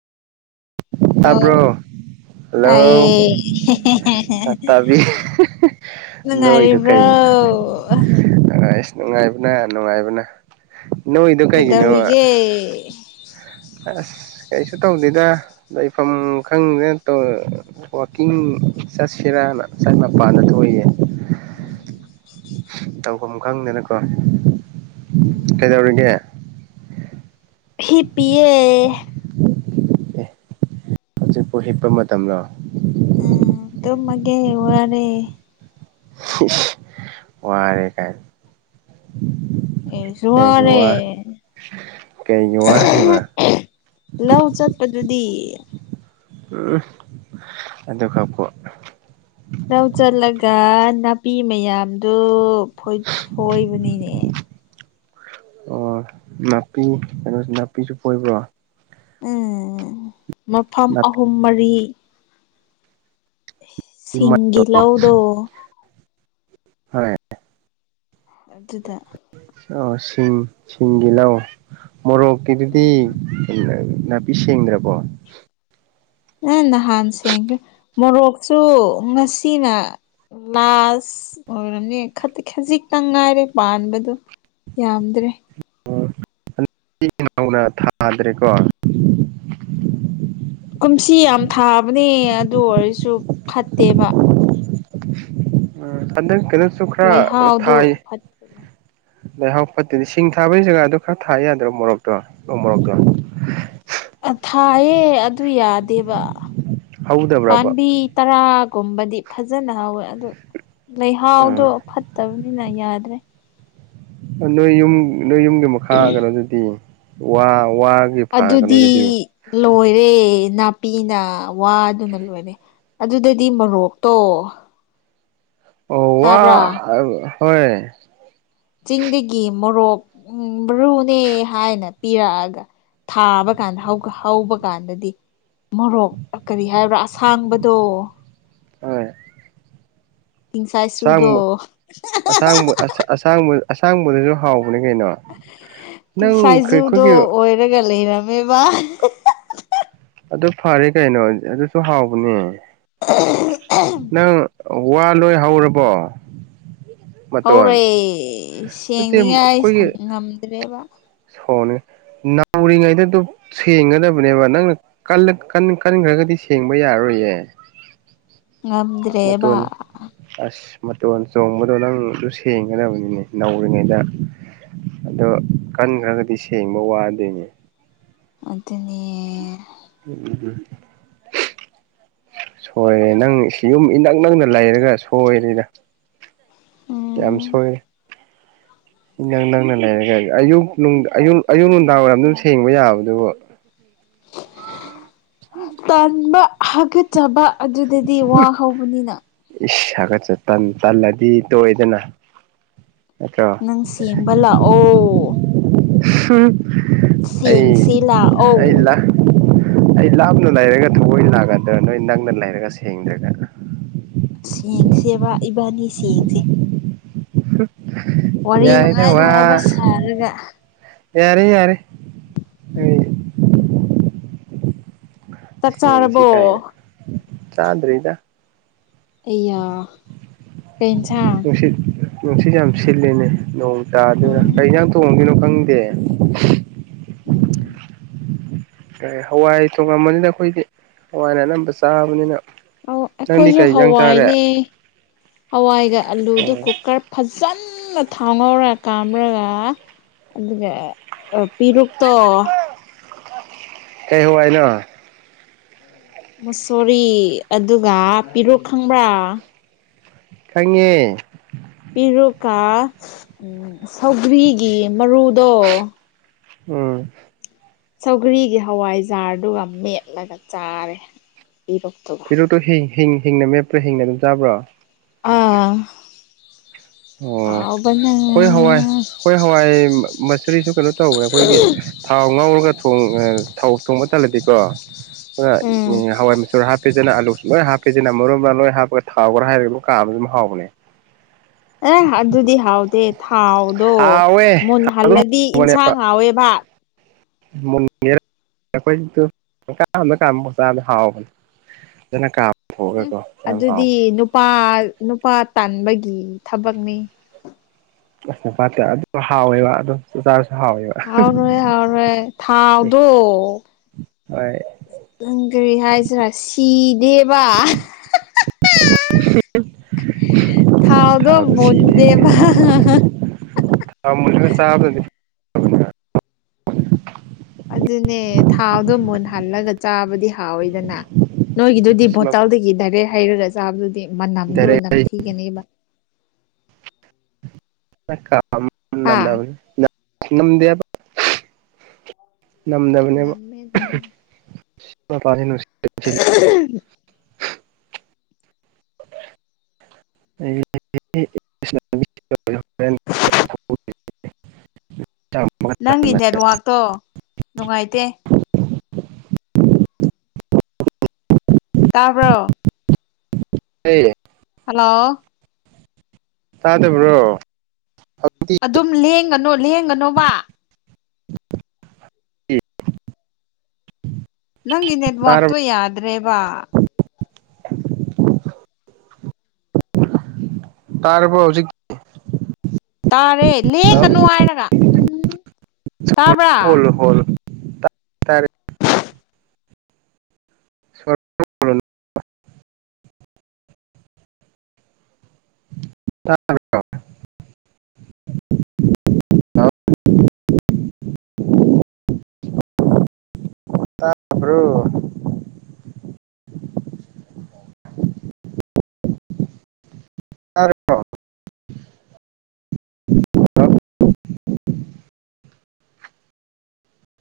ꯇꯥꯕ꯭ꯔꯣ hello hello ꯇꯥꯏꯌꯦ ꯇ ꯇꯥꯕꯤ ꯅꯣꯏꯗ ꯅꯨꯡꯉꯥꯏꯔꯤꯕ꯭ꯔꯣ ꯀꯩꯅ ꯑ ꯅꯨꯡꯉꯥꯏꯕꯅ ꯅꯨꯡꯉꯥꯏꯕꯅ ꯅꯣꯏꯗꯣ ꯀꯩꯒꯤꯅꯣ ꯀꯩꯗꯧꯔꯤꯒꯦ ꯑꯁ ꯀꯩꯁꯨ ꯇꯧꯗꯦꯗ ꯂꯩꯐꯝ ꯈꯪꯗꯅ ꯋꯥꯀꯤꯡ ꯆꯠꯁꯤꯔꯥꯅ ꯆ ꯃꯄꯥꯟꯗ ꯊꯣꯛꯏꯌꯦ ꯎꯝ ꯇꯧꯐꯝ ꯈꯪꯗꯦꯅꯀꯣ ꯀꯩꯗꯧꯔꯤꯒꯦ ꯍꯤꯞꯄꯤꯌꯦ ꯑꯦ ꯍꯧꯖꯤꯛꯄꯨ ꯍꯤꯞꯄ ꯃꯇꯝꯂꯣ ꯀꯩ ꯋꯥꯔꯤ ꯋꯥꯔꯦ ꯀꯥꯏ ꯑꯦ ꯁꯃꯔꯦ ꯀꯩꯒꯤ ꯋꯥꯔꯤꯕ ꯂꯧ ꯆꯠꯄꯗꯨꯗꯤ ꯑꯗ ꯈꯥꯄ ꯂꯧ ꯆꯠꯂꯒ ꯅꯥꯄꯤ ꯃꯌꯥꯝꯗꯨ ꯐꯣꯏꯕꯅꯤꯅꯦ ꯑꯣ ꯅꯥꯄꯤ ꯀꯩꯅꯣꯁꯤ ꯅꯥꯄꯤꯁꯨ ꯑꯣꯏꯣꯏꯕ꯭ꯔꯣ ꯎꯝ ꯃꯐꯝ ꯅꯥꯄꯤ ꯑꯍꯨꯝ ꯃꯔꯤ ꯁꯤꯡꯒꯤꯍꯧꯗꯣ ꯍꯣꯏ ꯑꯗꯨ ꯑꯗꯨꯗ ꯑ ꯁꯤꯡ ꯁꯤꯡꯒꯤ ꯂꯑꯣ ꯃꯣꯔꯣꯛꯀꯤꯗꯨꯗꯤ ꯎꯝ ꯅꯥꯄꯤ ꯁꯦꯡꯗ꯭ꯔꯕꯣ ꯅꯪ ꯅꯍꯥꯟ ꯁꯦꯡꯒꯦ ꯃꯣꯔꯣꯛꯁꯨ ꯉꯁꯤꯅ ꯂꯥꯁ ꯑꯣꯏꯔꯝꯅꯦ ꯈꯖꯤꯛꯇꯪ ꯉꯥꯏꯔꯦ ꯄꯥꯟꯕꯗꯨ ꯌꯥꯝꯗ꯭ꯔꯦ ꯎꯗ ꯏꯅꯥꯎꯅ ꯊꯥꯗ꯭ꯔꯦꯀꯣ ꯀꯨꯝꯁꯤ ꯌꯥꯝ ꯊꯥꯕꯅꯦ ꯑꯗꯨ ꯑꯣꯏꯔꯁꯨ ꯐꯠꯇꯦꯕ ꯎꯝ ꯍꯟꯗꯛ ꯀꯩꯅꯣꯁꯨ ꯈꯔ ꯂꯩꯍꯥꯎꯗꯨ ꯊꯥꯏ ꯐꯠꯇꯕ ꯂꯩꯍꯥꯎ ꯐꯠꯇꯗꯤ ꯁꯤꯡ ꯊꯥꯕꯒꯤ ꯖꯒꯥꯗꯣ ꯈꯔ ꯊꯥ ꯌꯥꯗ꯭ꯔꯣ ꯃꯣꯔꯣꯛꯇꯣ ꯅ ꯃꯣꯔꯣꯛꯇꯣ ꯊꯥꯏꯌꯦ ꯑꯗꯨ ꯌꯥꯗꯦꯕ ꯍꯧꯗꯕ꯭ꯔꯕ ꯄꯥꯝꯕꯤ ꯇꯔꯥ ꯨꯝꯕꯗꯤ ꯐꯖꯅ ꯍꯥꯎꯋꯦ ꯑꯗꯨ ꯂꯩꯍꯥꯎꯗꯣ ꯐꯠꯇꯕꯅꯤꯅ ꯌꯥꯗ꯭ꯔꯦ ꯅꯣꯏ ꯌꯨꯝ ꯅꯣꯏ ꯌꯨꯝꯒꯤ ꯃꯈꯥ ꯀꯩꯅꯣꯗꯨꯗꯤ ꯋꯥ ꯋꯥꯒꯤ ꯑꯗꯨꯗꯤ ꯐꯥꯒꯩꯅꯣꯗꯨꯗꯤ ꯂꯣꯏꯔꯦ ꯅꯥꯄꯤꯅ ꯋꯥꯗꯨꯅ ꯂꯣꯏꯔꯦ ꯑꯗꯨꯗꯗꯤ ꯃꯔꯣꯔꯣꯛꯇꯣ ꯑꯣ ꯋꯥ ꯍꯣꯏ ꯆꯤꯡꯗꯒꯤ ꯃꯣꯔꯣꯛ ꯎ ꯃꯔꯨꯅꯦ ꯍꯥꯏꯅ ꯄꯤꯔꯛꯑꯒ ꯊꯥꯕ ꯀꯥꯟꯗ ꯍꯧꯕ ꯀꯥꯟꯗꯗꯤ ꯃꯣꯔꯣꯛ ꯀꯔꯤ ꯍꯥꯏꯕ꯭ꯔꯥ ꯑꯁꯥꯡꯕꯗꯣ ꯍꯣꯏ ꯇꯤꯡꯁꯥꯏꯆꯨꯗꯣ ꯑꯁꯥꯡꯕ ꯑꯁꯥꯡꯕ ꯑꯁꯥꯡꯕ ꯑꯁꯥꯡꯕꯗꯁꯨ ꯍꯥꯎꯋꯤ ꯁꯥꯏꯖꯨꯗꯣ ꯑꯩꯈꯣꯏꯒꯤ ꯑꯣꯏꯔꯒ ꯂꯩꯔꯝꯃꯦꯕ ꯑꯗꯨ ꯐꯔꯦ ꯀꯩꯅꯣ ꯑꯗꯨꯁꯨ ꯍꯥꯎꯕꯅꯦ ꯅꯪ ꯋꯥ ꯂꯣꯏ ꯍꯧꯔꯕꯣ ꯍꯧꯔꯦ ꯃꯇꯣꯟ ꯅꯠꯇꯦ ꯁꯦꯡꯅꯤꯡꯉꯥꯏ ꯉꯝꯗ꯭ꯔꯦꯕ ꯊꯅꯤ ꯅꯥꯧꯔꯤꯉꯩꯗꯗ ꯁꯦꯡꯒꯗꯕꯅꯦꯕ ꯅꯪꯅ ꯀꯟꯈ꯭ꯔꯒꯗꯤ ꯁꯦꯡꯕ ꯌꯥꯔꯣꯏꯌꯦ ꯉꯗ꯭ꯔꯦꯕ ꯃꯇꯣꯟ ꯑꯁ ꯃꯇꯣꯟ ꯆꯣꯡꯕꯗꯣ ꯅꯪꯁꯨ ꯁꯦꯡꯒꯗꯕꯅꯤꯅꯦ ꯅꯧꯔꯤꯉꯩꯗ ꯑꯗꯣ ꯀꯟꯈ꯭ꯔꯒꯗꯤ ꯁꯦꯡꯕ ꯋꯥꯗꯣꯏꯅꯦ ꯑ [inaudible] ꯁꯣꯏꯔꯦ ꯅꯪ ꯌꯨꯝ ꯏꯅꯛ ꯅꯛꯅ ꯂꯩꯔꯒ ꯁꯣꯏꯔꯗ ꯌꯥꯝꯁꯨꯣꯏ ꯎ ꯅꯪ ꯅꯪꯅ ꯂꯩꯔꯒ ꯑꯌꯨꯛ ꯑꯌꯨꯛ ꯅꯨꯡꯗꯥꯡ ꯋꯥꯏꯔꯝ ꯑꯗꯨꯝ ꯁꯦꯡꯕ ꯌꯥꯕꯗꯨꯕꯨ ꯎ ꯇꯟꯕ ꯍꯥꯒꯠꯆꯕ ꯑꯗꯨꯗꯗꯤ ꯋꯥ ꯍꯧꯕꯅꯤꯅ ꯁꯥꯒꯠꯆ ꯇꯜꯂꯗꯤ ꯇꯣꯏꯗꯅ ꯅꯪ ꯁꯤ ꯑꯦꯝꯕꯂ ꯑꯣ ꯑꯩ ꯁꯦꯡꯁꯦ ꯂꯥꯛꯑꯣ ꯑꯩ ꯂ ꯑꯩ ꯂꯥꯞꯅ ꯂꯩꯔꯒ ꯊꯑꯣꯏ ꯅꯥꯀꯗ꯭ꯔꯥ ꯅꯣꯏ ꯅꯪꯅ ꯂꯩꯔꯒ ꯁꯦꯡꯗ꯭ꯔꯒ ꯁꯦꯡꯁꯦꯕ ꯏꯕꯥꯅꯤ ꯁꯦꯡꯁꯦ ꯋꯥꯔꯤ ꯌꯥꯔꯦꯗ ꯅꯨꯡꯉꯥꯏ ꯅꯨꯡꯉꯥꯏꯕ ꯁꯥꯔꯒ ꯌꯥꯔ ꯌꯥꯔꯦ ꯆꯥꯛ ꯁꯦꯡꯁꯤ ꯆꯥꯔꯕꯣ ꯀꯥꯏꯅ ꯆꯥꯗ꯭ꯔꯤꯗ ꯑꯌꯥ ꯀꯁꯥꯡ ꯅꯨꯡꯁꯤꯠ ꯅꯨꯡꯁꯤꯠ ꯌꯥꯝ ꯁꯤꯂꯦꯅꯦ ꯅꯣꯡ ꯆꯥꯗꯅ ꯎꯝ ꯀꯩꯁ ꯊꯣꯡꯉꯗꯣꯏꯅꯣ ꯈꯪꯗꯦ ꯑꯣ ꯀ ꯍꯋꯥꯏ ꯊꯣꯡꯉꯝꯕꯅꯤꯅ ꯑꯩꯈꯣꯏꯗꯤ ꯍꯋꯥꯏꯅ ꯑꯅꯝꯕ ꯆꯥꯕꯅꯤꯅ ꯑ ꯅꯪꯗꯤ ꯑꯩꯈꯣꯏꯁꯨ ꯀꯩ ꯏꯟꯖꯥꯡ ꯆꯥꯔꯦ ꯍꯋꯥꯏꯅꯦ ꯍꯋꯥꯏꯒ ꯑꯂꯨꯗ ꯎꯝ ꯀꯨꯀꯔ ꯐ ꯆꯅ ꯊꯥꯎꯍꯧꯔ ꯀꯥꯝꯔꯒ ꯑꯗꯨꯒ ꯄꯦꯔꯨꯛ ꯠꯇꯣ ꯑꯦ ꯍꯏꯅ ꯃꯁꯣꯔꯤ ꯑꯗꯨꯒ ꯄꯤꯔꯣ ꯈꯪꯕ꯭ꯔꯥ ꯈꯪꯉꯦ ꯄꯤꯦꯔꯨꯀꯥ ꯎ ꯁꯧꯒ꯭ꯔꯤꯒꯤ ꯃꯔꯨꯗꯣ ꯎꯝ ꯁꯧꯒ꯭ꯔꯤꯒꯤ ꯍꯋꯥꯏꯖꯥꯔꯗꯨꯒ ꯃꯦꯠꯂꯒ ꯆꯥꯔꯦ ꯏꯔꯣꯛꯇꯕ ꯄꯤꯔꯨꯛꯇꯣ ꯍꯤꯡ ꯍꯤꯡ ꯍꯤꯡꯅ ꯃꯦꯞꯄ꯭ꯔꯥ ꯍꯤꯡꯅ ꯑꯗꯨꯝ ꯆꯥꯕ꯭ꯔꯣ ꯑꯥ ꯑꯣ ꯑ ꯑꯩꯈꯣꯏ ꯍꯋꯥꯏ ꯑꯩꯈꯣꯏ ꯍꯋꯥꯏ ꯃꯆꯨꯔꯤꯁꯨ ꯀꯩꯅꯣ ꯇꯧꯕ꯭ꯔꯥ ꯑꯩꯈꯣꯏꯒꯤ ꯊꯥꯎ ꯉꯥꯎꯔꯒ ꯊ ꯊꯥꯎ ꯊꯣꯡꯕ ꯇꯜꯂꯗꯤꯀꯣ ꯎꯝ ꯍꯋꯥꯏ ꯃꯆꯨꯔ ꯍꯥꯞꯄꯦ ꯑꯗꯨꯅ ꯑꯂꯨꯁꯨ ꯂꯣꯏ ꯍꯥꯞꯄꯦꯁꯤꯅ ꯃꯔꯨꯝ ꯃꯔꯥꯡ ꯂꯣꯏ ꯍꯥꯞꯄꯒ ꯊꯥꯎꯈ꯭ꯔ ꯍꯥꯏꯔꯒ ꯂ ꯀꯥꯕꯁꯨ ꯑꯗꯨꯝ ꯍꯥꯎꯕꯅꯦ ꯑꯦ ꯑꯗꯨꯗꯤ ꯍꯥꯎꯗꯦ ꯊꯥꯎꯗꯣ ꯍꯥꯎꯋꯦ ꯃꯨꯟ ꯑꯗꯨꯝ ꯍꯜꯂꯗꯤ ꯏꯟꯁꯥꯡ ꯉꯥꯎꯋꯦꯕ ꯃꯨꯉ ꯑꯩꯈꯣꯏꯥ ꯀꯥ ꯃꯗ ꯍꯥꯎꯕꯅꯦ ꯑꯗꯨꯅ ꯀ ꯎꯝ ꯑꯗꯨꯗꯤ ꯅꯨꯄꯥ ꯅꯨꯄꯥ ꯇꯥꯟꯕꯒꯤ ꯊꯕꯛꯅꯤ ꯑꯁ ꯄꯠꯇ ꯑꯗꯨ ꯍꯥꯎꯋꯦꯕ ꯑꯗꯨꯣ ꯆ ꯍꯥꯎꯅꯣꯏ ꯍꯧꯅꯣꯏ ꯑꯦ ꯊꯥꯎꯗ ꯍꯣꯏ ꯅꯪ ꯀꯔꯤ ꯍꯥꯏꯁꯤꯔꯥ ꯁꯤꯗꯦꯕ ꯍ ꯊꯥꯎꯗꯣ ꯊꯥꯗꯣ ꯁꯤꯅꯦꯦꯅꯦ ꯃꯨꯟꯗꯦꯕ ꯊꯥ ꯃꯨꯒ ꯆꯥꯕꯗꯗꯤ ꯍ ꯑꯗꯨꯅꯦ ꯊꯥꯎꯗꯣ ꯃꯨꯟꯍꯜꯂꯒ ꯆꯥꯕꯗ ꯍꯥꯎꯋꯏꯗꯅ ꯅꯣꯏꯒꯤꯗꯨꯗꯤ ꯐꯕꯅꯦ ꯚꯣꯇꯜꯗꯒꯤ ꯗꯥꯏꯔꯦꯛ ꯍꯩꯔꯒ ꯆꯥꯕꯗꯨꯗꯤ ꯃꯥ ꯅꯝꯗꯨꯣ ꯗꯥꯏꯔꯦꯛ ꯅꯪ ꯊꯤꯒꯦꯅꯦꯕ ꯀꯗꯕꯕ ꯍꯥ ꯅꯝꯗꯕꯅꯦ ꯅꯝꯃꯦ ꯅꯝꯃꯦ [unintelligible] [inaudible] [unintelligible] [unintelligible] ꯅꯪꯒꯤ ꯅꯦꯠꯋꯥꯛꯇꯣ ꯅꯨꯡꯉꯥꯏꯇꯦ ꯇꯥꯕ꯭ꯔꯣ ꯍ ꯍꯜꯂꯣ ꯇ ꯑꯗꯨꯕ꯭ꯔꯣ ꯑꯗꯨꯝ ꯂꯦꯡꯒꯅꯣ ꯂꯦꯡꯒꯅꯣ ꯋꯥ ꯑꯦ ꯅꯪ ꯏꯅꯦꯦꯗ ꯃꯥꯊ ꯌꯥꯗ꯭ꯔꯦꯕ [unintelligible] ꯇꯔꯄ ꯍꯧ ꯎꯆꯛ ꯇꯥꯔꯦ ꯂꯦꯡꯒꯅꯨ ꯍꯥꯏꯔꯒ ꯎꯝ ꯇꯥꯕ꯭ꯔꯥ ꯇꯔ ꯇꯥꯔꯦ ꯁ ꯇ ꯑ ꯇꯔꯣ